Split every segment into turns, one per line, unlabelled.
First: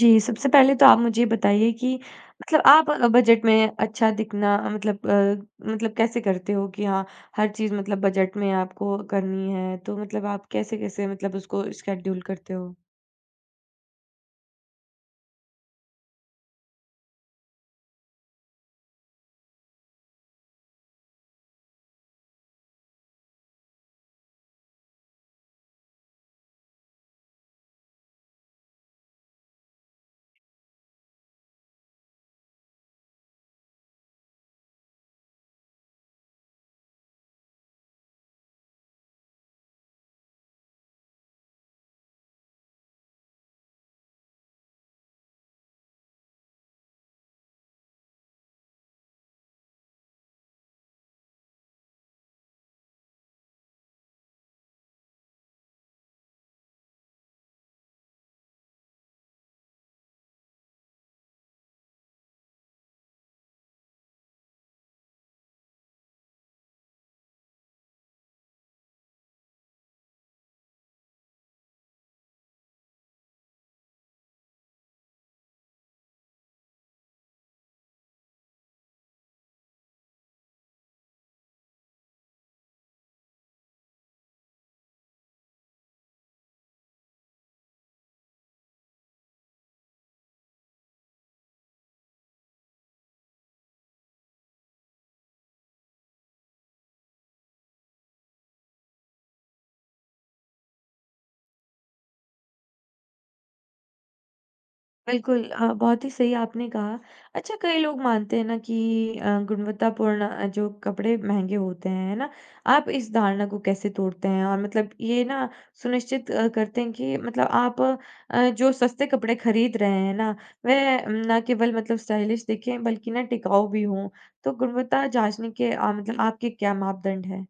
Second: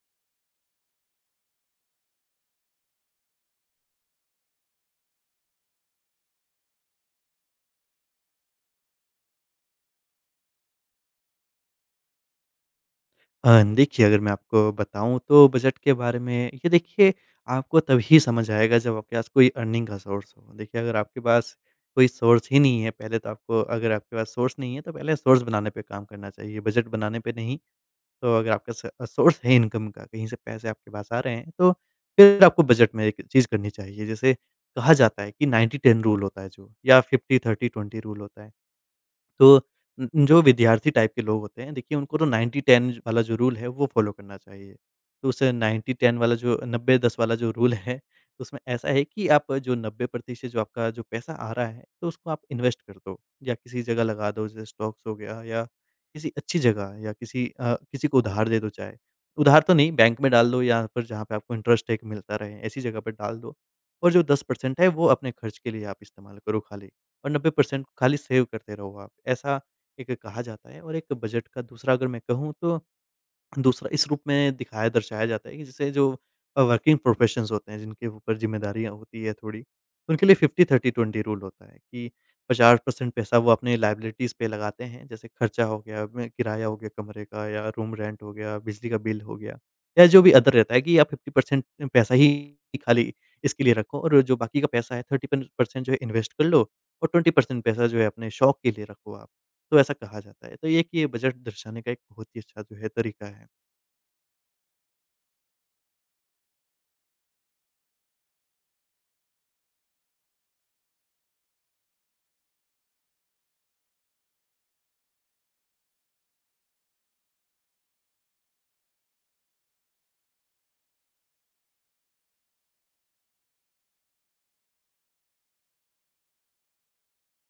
जी, सबसे पहले तो आप मुझे बताइए कि मतलब आप बजट में अच्छा दिखना मतलब कैसे करते हो कि हाँ, हर चीज़ मतलब बजट में आपको करनी है, तो मतलब आप कैसे-कैसे मतलब उसको शेड्यूल करते हो?
देखिए, अगर मैं आपको बताऊँ तो बजट के बारे में ये देखिए आपको तभी समझ आएगा जब आपके पास कोई अर्निंग का सोर्स हो। देखिए, अगर आपके पास कोई सोर्स ही नहीं है पहले, तो आपको, अगर आपके पास सोर्स नहीं है तो पहले सोर्स बनाने पे काम करना चाहिए, बजट बनाने पे नहीं। तो अगर आपका स सोर्स है इनकम का, कहीं से पैसे आपके पास आ रहे हैं, तो फिर आपको बजट में एक चीज़ करनी चाहिए। जैसे कहा जाता है कि 90-10 रूल होता है जो, या 50-30-20 रूल होता है। तो जो विद्यार्थी टाइप के लोग होते हैं, देखिए उनको तो 90-10 वाला जो रूल है, वो फ़ॉलो करना चाहिए। तो उस 90-10 वाला जो रूल है, तो उसमें ऐसा है कि आप जो 90% जो आपका जो पैसा आ रहा है, तो उसको आप इन्वेस्ट कर दो या किसी जगह लगा दो, जैसे स्टॉक्स हो गया, या किसी अच्छी जगह, या किसी को उधार दे दो चाहे। उधार तो नहीं, बैंक में डाल दो, या फिर जहाँ पे आपको इंटरेस्ट एक मिलता रहे, ऐसी जगह पे डाल दो। और जो 10% है, वो अपने खर्च के लिए आप इस्तेमाल करो खाली। और 90% खाली सेव करते रहो आप, ऐसा एक कहा जाता है। और एक बजट का दूसरा अगर मैं कहूँ, तो दूसरा इस रूप में दिखाया दर्शाया जाता है कि जैसे जो वर्किंग प्रोफेशंस होते हैं जिनके ऊपर ज़िम्मेदारियाँ होती है थोड़ी, उनके लिए 50-30-20 रूल होता है कि 50% पैसा वो अपने लायबिलिटीज़ पे लगाते हैं, जैसे खर्चा हो गया, में किराया हो गया कमरे का, या रूम रेंट हो गया, बिजली का बिल हो गया, या जो भी अदर रहता है कि आप 50% पैसा ही खाली इसके लिए रखो। और जो बाकी का पैसा है 30% जो है, इन्वेस्ट कर लो। और 20% पैसा जो है, अपने शौक के लिए रखो आप। तो ऐसा कहा जाता है। तो ये कि ये बजट दर्शाने का एक बहुत ही अच्छा जो है तरीका है।
बिल्कुल, बहुत ही सही आपने कहा। अच्छा, कई लोग मानते हैं ना कि गुणवत्तापूर्ण जो कपड़े महँगे होते हैं, है ना? आप इस धारणा को कैसे तोड़ते हैं? और मतलब ये ना सुनिश्चित करते हैं कि मतलब आप जो सस्ते कपड़े खरीद रहे हैं ना, वह ना केवल मतलब स्टाइलिश दिखें बल्कि ना टिकाऊ भी हों। तो गुणवत्ता जाँचने के मतलब आपके क्या मापदंड हैं?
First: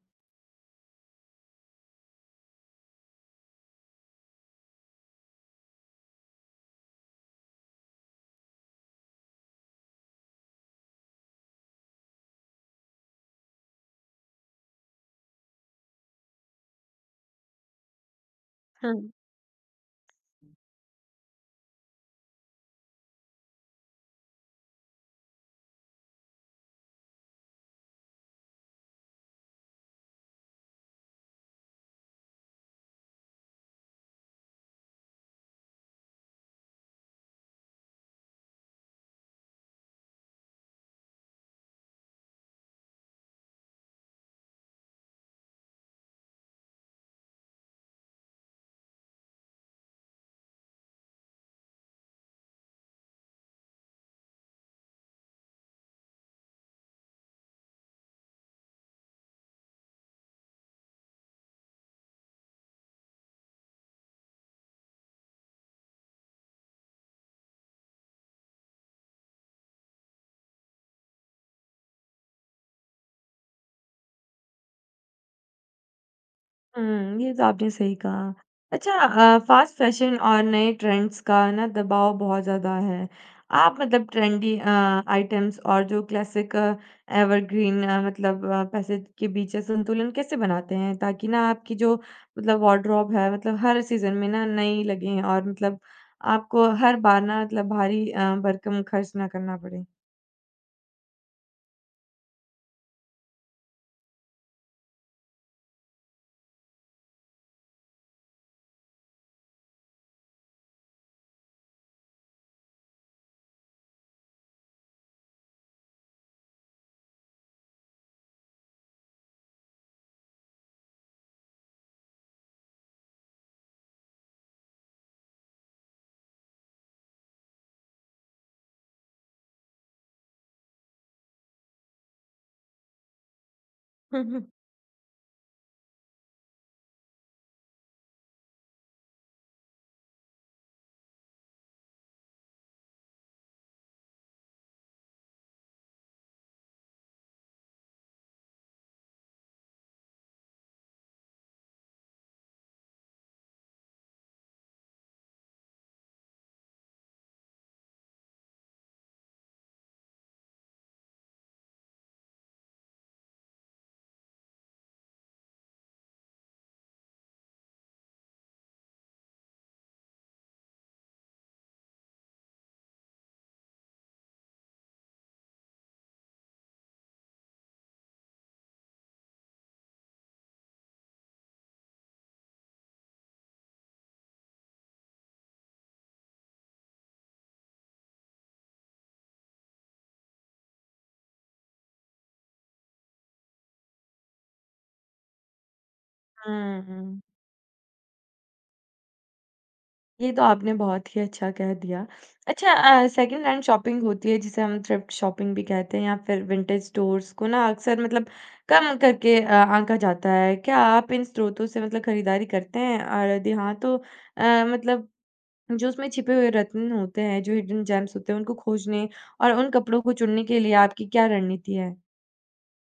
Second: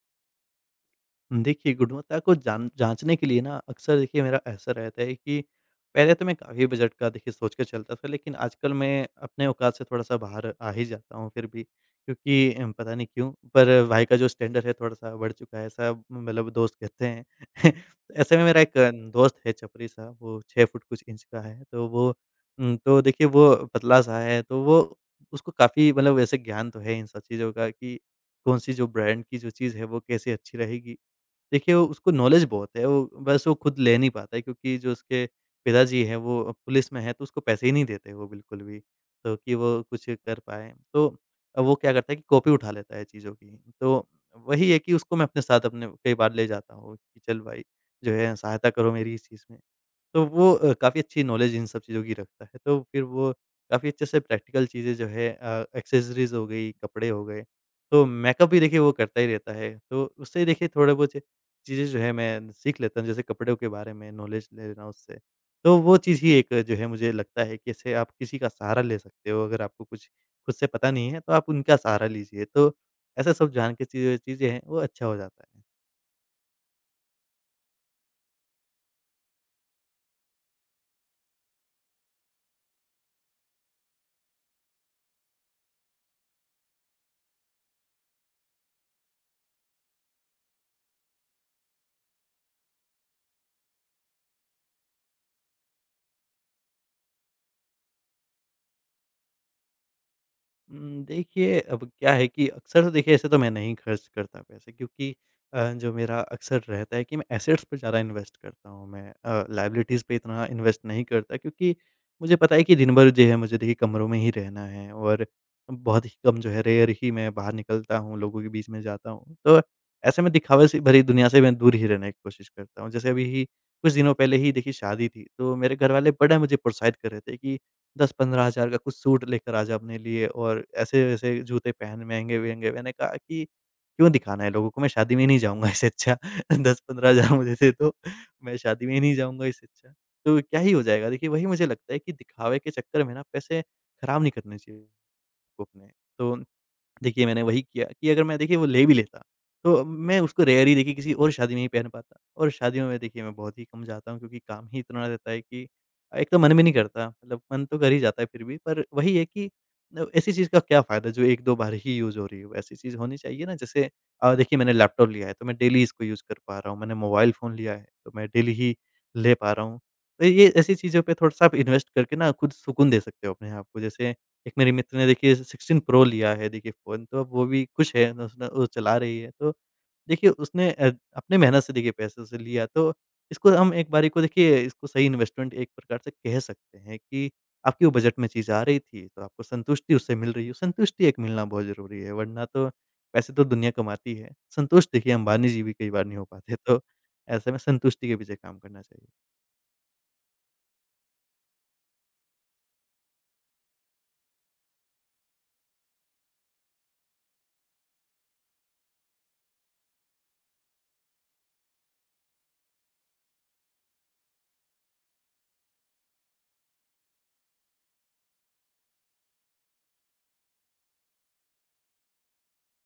देखिए, गुणवत्ता को जान जाँचने के लिए ना अक्सर देखिए मेरा ऐसा रहता है कि पहले तो मैं काफ़ी बजट का देखिए सोच के चलता था, लेकिन आजकल मैं अपने औकात से थोड़ा-सा बाहर आ ही जाता हूँ फिर भी, क्योंकि पता नहीं क्यों? पर भाई का जो स्टैंडर्ड है थोड़ा-सा बढ़ चुका है, ऐसा मतलब दोस्त कहते हैं। तो ऐसे में मेरा एक
हाँ।
दोस्त है चपरी सा, वो 6 फुट कुछ इंच का है, तो वो तो देखिए वो पतला-सा है, तो वो उसको काफ़ी मतलब वैसे ज्ञान तो है इन सब चीज़ों का, कि कौन-सी जो ब्रांड की जो चीज़ है, वो कैसे अच्छी रहेगी। देखिए, उसको नॉलेज बहुत है, वो बस वो खुद ले नहीं पाता है, क्योंकि जो उसके पिताजी हैं वो पुलिस में हैं, तो उसको पैसे ही नहीं देते वो बिल्कुल भी, तो कि वो कुछ कर पाए। तो वो क्या करता है कि कॉपी उठा लेता है चीज़ों की। तो वही है कि उसको मैं अपने साथ अपने कई बार ले जाता हूँ कि चल भाई जो है सहायता करो मेरी इस चीज़ में। तो वो काफ़ी अच्छी नॉलेज इन सब चीज़ों की रखता है, तो फिर वो काफ़ी अच्छे से प्रैक्टिकल चीज़ें जो है एक्सेसरीज़ हो गई, कपड़े हो गए, तो मेकअप भी देखिए वो करता ही रहता है। तो उससे देखिए थोड़ा बहुत चीज़ें जो है मैं सीख लेता हूँ, जैसे कपड़ों के बारे में नॉलेज ले लेना उससे। तो वो चीज़ ही एक जो है मुझे लगता है कि इससे आप किसी का सहारा ले सकते हो, अगर आपको कुछ खुद से पता नहीं है, तो आप उनका सहारा लीजिए। तो ऐसा सब जान के चीज़ें चीज़ें हैं, वो अच्छा हो जाता है।
हुँ, ये तो आपने सही कहा। अच्छा, फ़ास्ट फ़ैशन और नए ट्रेंड्स का ना दबाव बहुत ज़्यादा है। आप मतलब ट्रेंडी आइटम्स और जो क्लासिक एवरग्रीन पैसे के बीच संतुलन कैसे बनाते हैं? ताकि ना आपकी जो मतलब वार्डरोब है मतलब हर सीज़न में ना नई लगे और मतलब आपको हर बार ना मतलब भारी भरकम खर्च ना करना पड़े?
देखिए अब क्या है कि अक्सर तो देखिए ऐसे तो मैं नहीं खर्च करता पैसे, क्योंकि जो मेरा अक्सर रहता है कि मैं एसेट्स पे ज़्यादा इन्वेस्ट करता हूँ। मैं लायबिलिटीज़ पे इतना इन्वेस्ट नहीं करता, क्योंकि मुझे पता है कि दिन भर जो है मुझे देखिए कमरों में ही रहना है, और बहुत ही कम जो है रेयर ही मैं बाहर निकलता हूँ, लोगों के बीच में जाता हूँ। तो ऐसे में दिखावे से भरी दुनिया से मैं दूर ही रहने की कोशिश करता हूँ। जैसे अभी ही कुछ दिनों पहले ही देखिए शादी थी, तो मेरे घरवाले बड़ा मुझे प्रोत्साहित कर रहे थे कि 10-15 हज़ार का कुछ सूट लेकर आ जा अपने लिए, और ऐसे-वैसे जूते पहन महँगे-वहँगे। मैंने कहा कि क्यों
हुँ,
दिखाना
हुँ।
है लोगों को, मैं शादी में नहीं जाऊँगा इससे अच्छा। 10-15 हज़ार मुझे दे दो, मैं शादी में ही नहीं जाऊँगा इससे अच्छा। तो क्या ही हो जाएगा? देखिए, वही मुझे लगता है कि दिखावे के चक्कर में ना पैसे ख़राब नहीं करने चाहिए आपको अपने। तो देखिए, मैंने वही किया कि अगर मैं देखिए वो ले भी लेता, तो मैं उसको रेयर ही देखिए किसी और शादी में ही पहन पाता, और शादियों में देखिए मैं बहुत ही कम जाता हूँ, क्योंकि काम ही इतना रहता है कि एक तो मन भी नहीं करता, मतलब मन तो कर ही जाता है फिर भी, पर वही है कि ऐसी चीज़ का क्या फ़ायदा जो 1-2 बार ही यूज़ हो रही हो, ऐसी चीज़ होनी चाहिए ना, जैसे देखिए मैंने लैपटॉप लिया है तो मैं डेली इसको यूज़ कर पा रहा हूँ, मैंने मोबाइल फ़ोन लिया है तो मैं डेली ही ले पा रहा हूँ। तो ये ऐसी चीज़ों पे थोड़ा-सा आप इन्वेस्ट करके ना खुद सुकून दे सकते हो अपने आप को, जैसे एक मेरे मित्र ने देखिए 16 प्रो लिया है देखिए फ़ोन, तो अब वो भी खुश है ना, उसने वो चला रही है। तो देखिए उसने अपने मेहनत से देखिए पैसे उसे लिया, तो इसको हम एक बारी को देखिए इसको सही इन्वेस्टमेंट एक प्रकार से कह सकते हैं, कि आपकी वो बजट में चीज़ आ रही थी, तो आपको संतुष्टि उससे मिल रही है। संतुष्टि एक मिलना बहुत ज़रूरी है, वरना तो पैसे तो दुनिया कमाती है, संतुष्ट देखिए अंबानी जी भी कई बार नहीं हो पाते,
हुँ,
तो
हुँ।
ऐसे में संतुष्टि के पीछे काम करना चाहिए।
ये तो आपने बहुत ही अच्छा कह दिया। अच्छा, सेकंड हैंड शॉपिंग होती है जिसे हम थ्रिफ्ट शॉपिंग भी कहते हैं या फिर विंटेज स्टोर्स को ना अक्सर मतलब कम करके आँका जाता है। क्या आप इन स्रोतों से मतलब खरीदारी करते हैं? और यदि हाँ, तो मतलब जो उसमें छिपे हुए रत्न होते हैं, जो हिडन जेम्स होते हैं, उनको खोजने और उन कपड़ों को चुनने के लिए आपकी क्या रणनीति है?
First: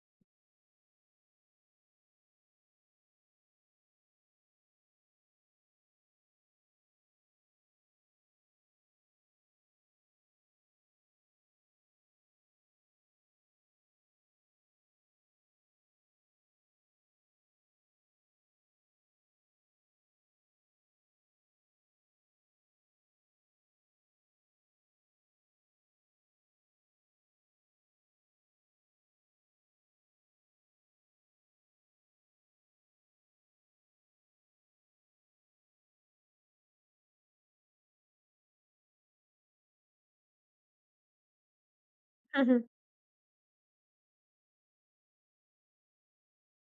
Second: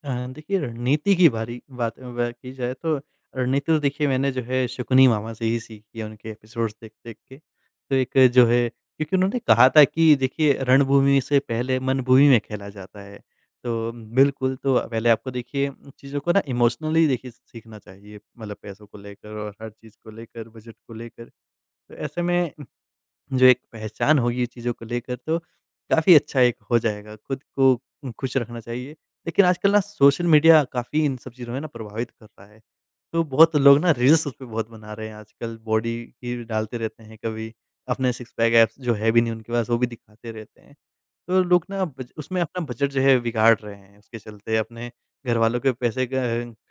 हाँ, देखिए रणनीति की बारी बात व की जाए, तो रणनीति तो देखिए मैंने जो है शकुनी मामा से ही सीखी है, उनके एपिसोड्स देख-देख के। तो एक जो है, क्योंकि उन्होंने कहा था कि देखिए रणभूमि से पहले मनभूमि में खेला जाता है। तो बिल्कुल, तो पहले आपको देखिए चीज़ों को ना इमोशनली देखिए सीखना चाहिए, मतलब पैसों को लेकर और हर चीज़ को लेकर, बजट को लेकर। तो ऐसे में जो एक पहचान होगी चीज़ों को लेकर, तो काफ़ी अच्छा एक हो जाएगा, खुद को खुश रखना चाहिए। लेकिन आजकल ना सोशल मीडिया काफ़ी इन सब चीज़ों में ना प्रभावित कर रहा है। तो बहुत लोग ना रील्स उस पे बहुत बना रहे हैं आजकल, बॉडी की डालते रहते हैं, कभी अपने सिक्स पैक एब्स जो है भी नहीं उनके पास, वो भी दिखाते रहते हैं। तो लोग ना बज उसमें अपना बजट जो है बिगाड़ रहे हैं उसके चलते, अपने घरवालों के पैसे क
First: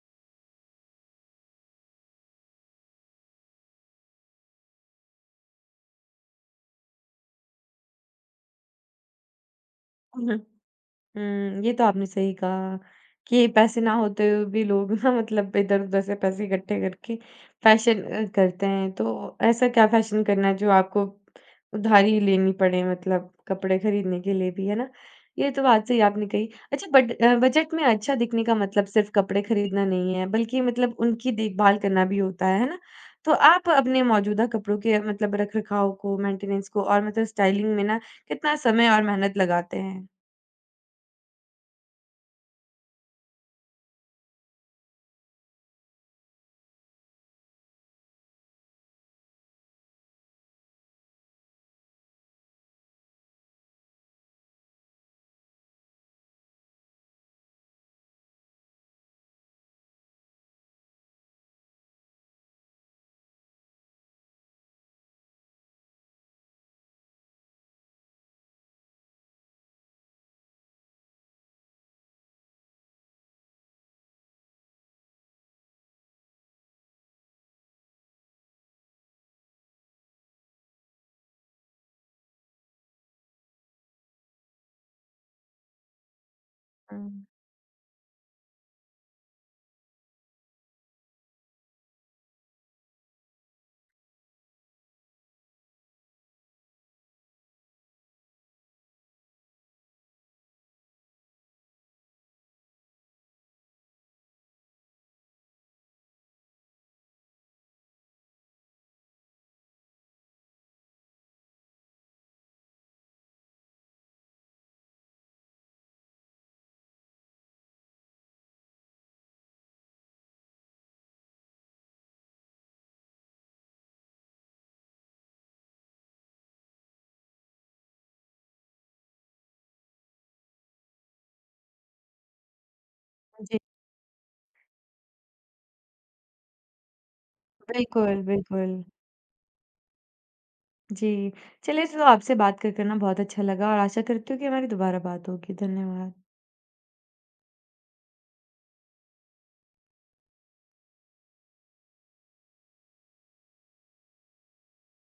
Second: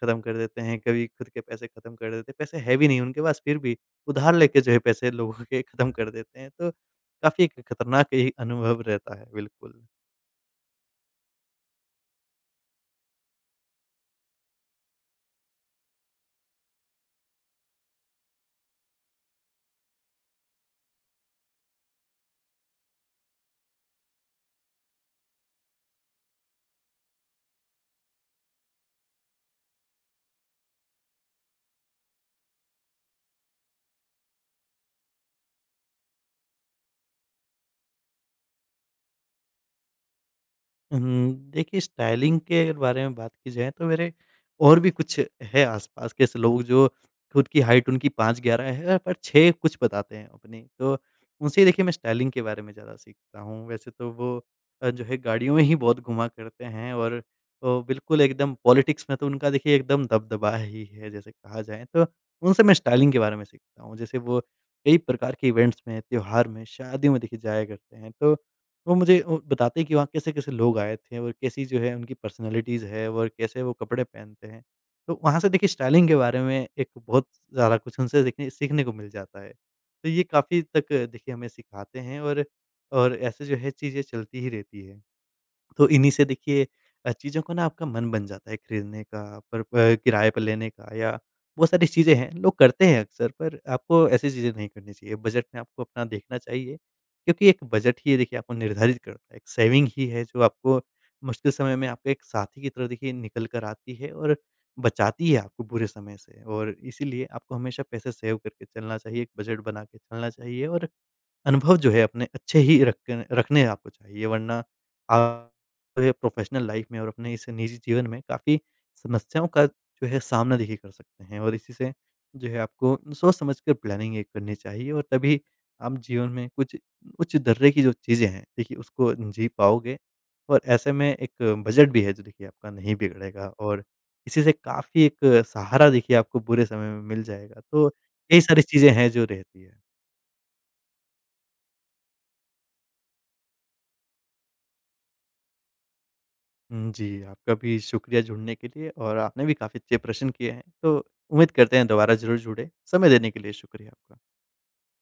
ख़त्म कर देते हैं, कभी खुद के पैसे ख़त्म कर देते हैं। पैसे है भी नहीं उनके पास, फिर भी उधार लेके जो है पैसे लोगों के ख़त्म कर देते हैं, तो काफ़ी एक खतरनाक ये अनुभव रहता है। बिल्कुल।
हम्म। हुँ, ये तो आपने सही कहा कि पैसे ना होते हुए भी लोग ना मतलब इधर-उधर से पैसे इकट्ठे करके फ़ैशन करते हैं। तो ऐसा क्या फ़ैशन करना है जो आपको उधारी लेनी पड़े मतलब कपड़े खरीदने के लिए भी, है ना? ये तो बात सही आपने कही। अच्छा, बट बजट में अच्छा दिखने का मतलब सिर्फ़ कपड़े खरीदना नहीं है, बल्कि मतलब उनकी देखभाल करना भी होता है ना? तो आप अपने मौजूदा कपड़ों के मतलब रख-रखाव को, मेंटेनेंस को और मतलब स्टाइलिंग में ना कितना समय और मेहनत लगाते हैं?
देखिए स्टाइलिंग के अगर बारे में बात की जाए, तो मेरे और भी कुछ है आस-पास के ऐसे लोग जो खुद की हाइट उनकी 5'11" है, पर 6 कुछ बताते हैं अपनी। तो उनसे ही देखिए मैं स्टाइलिंग के बारे में ज़्यादा सीखता हूँ। वैसे तो वो जो है गाड़ियों में ही बहुत घुमा करते हैं, और तो बिल्कुल एकदम पॉलिटिक्स में तो उनका देखिए एकदम दबदबा ही है, जैसे कहा जाए। तो उनसे मैं स्टाइलिंग के बारे में सीखता हूँ। जैसे वो कई प्रकार के इवेंट्स में, त्योहार में, शादियों में देखिए जाया करते हैं। तो वो मुझे बताते हैं कि वहाँ कैसे-कैसे लोग आए थे और कैसी जो है उनकी पर्सनैलिटीज़ है और कैसे वो कपड़े पहनते हैं। तो वहाँ से देखिए स्टाइलिंग के बारे में एक बहुत ज़्यादा कुछ उनसे देखने सीखने को मिल जाता है। तो ये काफ़ी तक देखिए हमें सिखाते हैं, और ऐसे जो है चीज़ें चलती ही रहती है। तो इन्हीं से देखिए
हुँ।
चीज़ों को ना आपका मन बन जाता है खरीदने का, पर प किराए पे लेने का, या बहुत सारी चीज़ें हैं, लोग करते हैं अक्सर, पर आपको ऐसी चीज़ें नहीं करनी चाहिए। बजट में आपको अपना देखना चाहिए, क्योंकि एक बजट ही देखिए आपको निर्धारित करता है, एक सेविंग ही है जो आपको मुश्किल समय में आपके एक साथी की तरह देखिए निकल कर आती है और बचाती है आपको बुरे समय से, और इसीलिए आपको हमेशा पैसे सेव करके चलना चाहिए, एक बजट बना के चलना चाहिए, और अनुभव जो है अपने अच्छे ही रखने आपको चाहिए, वरना आप जो है प्रोफ़ेशनल लाइफ़ में और अपने इस निजी जीवन में काफ़ी समस्याओं का जो है सामना देखिए कर सकते हैं, और इसी से जो है आपको सोच समझ कर प्लानिंग एक करनी चाहिए, और तभी आप जीवन में कुछ उच्च दर्रे की जो चीज़ें हैं देखिए उसको जी पाओगे, और ऐसे में एक बजट भी है जो देखिए आपका नहीं बिगड़ेगा,
जी,
और इसी से काफ़ी एक सहारा देखिए आपको बुरे समय में मिल जाएगा। तो
बिल्कुल,
यही सारी
बिल्कुल।
चीज़ें हैं जो रहती है।
जी, चलिए तो आपसे बात कर कर ना बहुत अच्छा लगा और आशा करती हूँ कि हमारी दोबारा बात होगी। धन्यवाद।
हुँ, जी, आपका भी शुक्रिया जुड़ने के लिए, और आपने भी काफ़ी अच्छे प्रश्न किए हैं, तो उम्मीद करते हैं दोबारा ज़रूर जुड़ें। समय देने के लिए शुक्रिया आपका।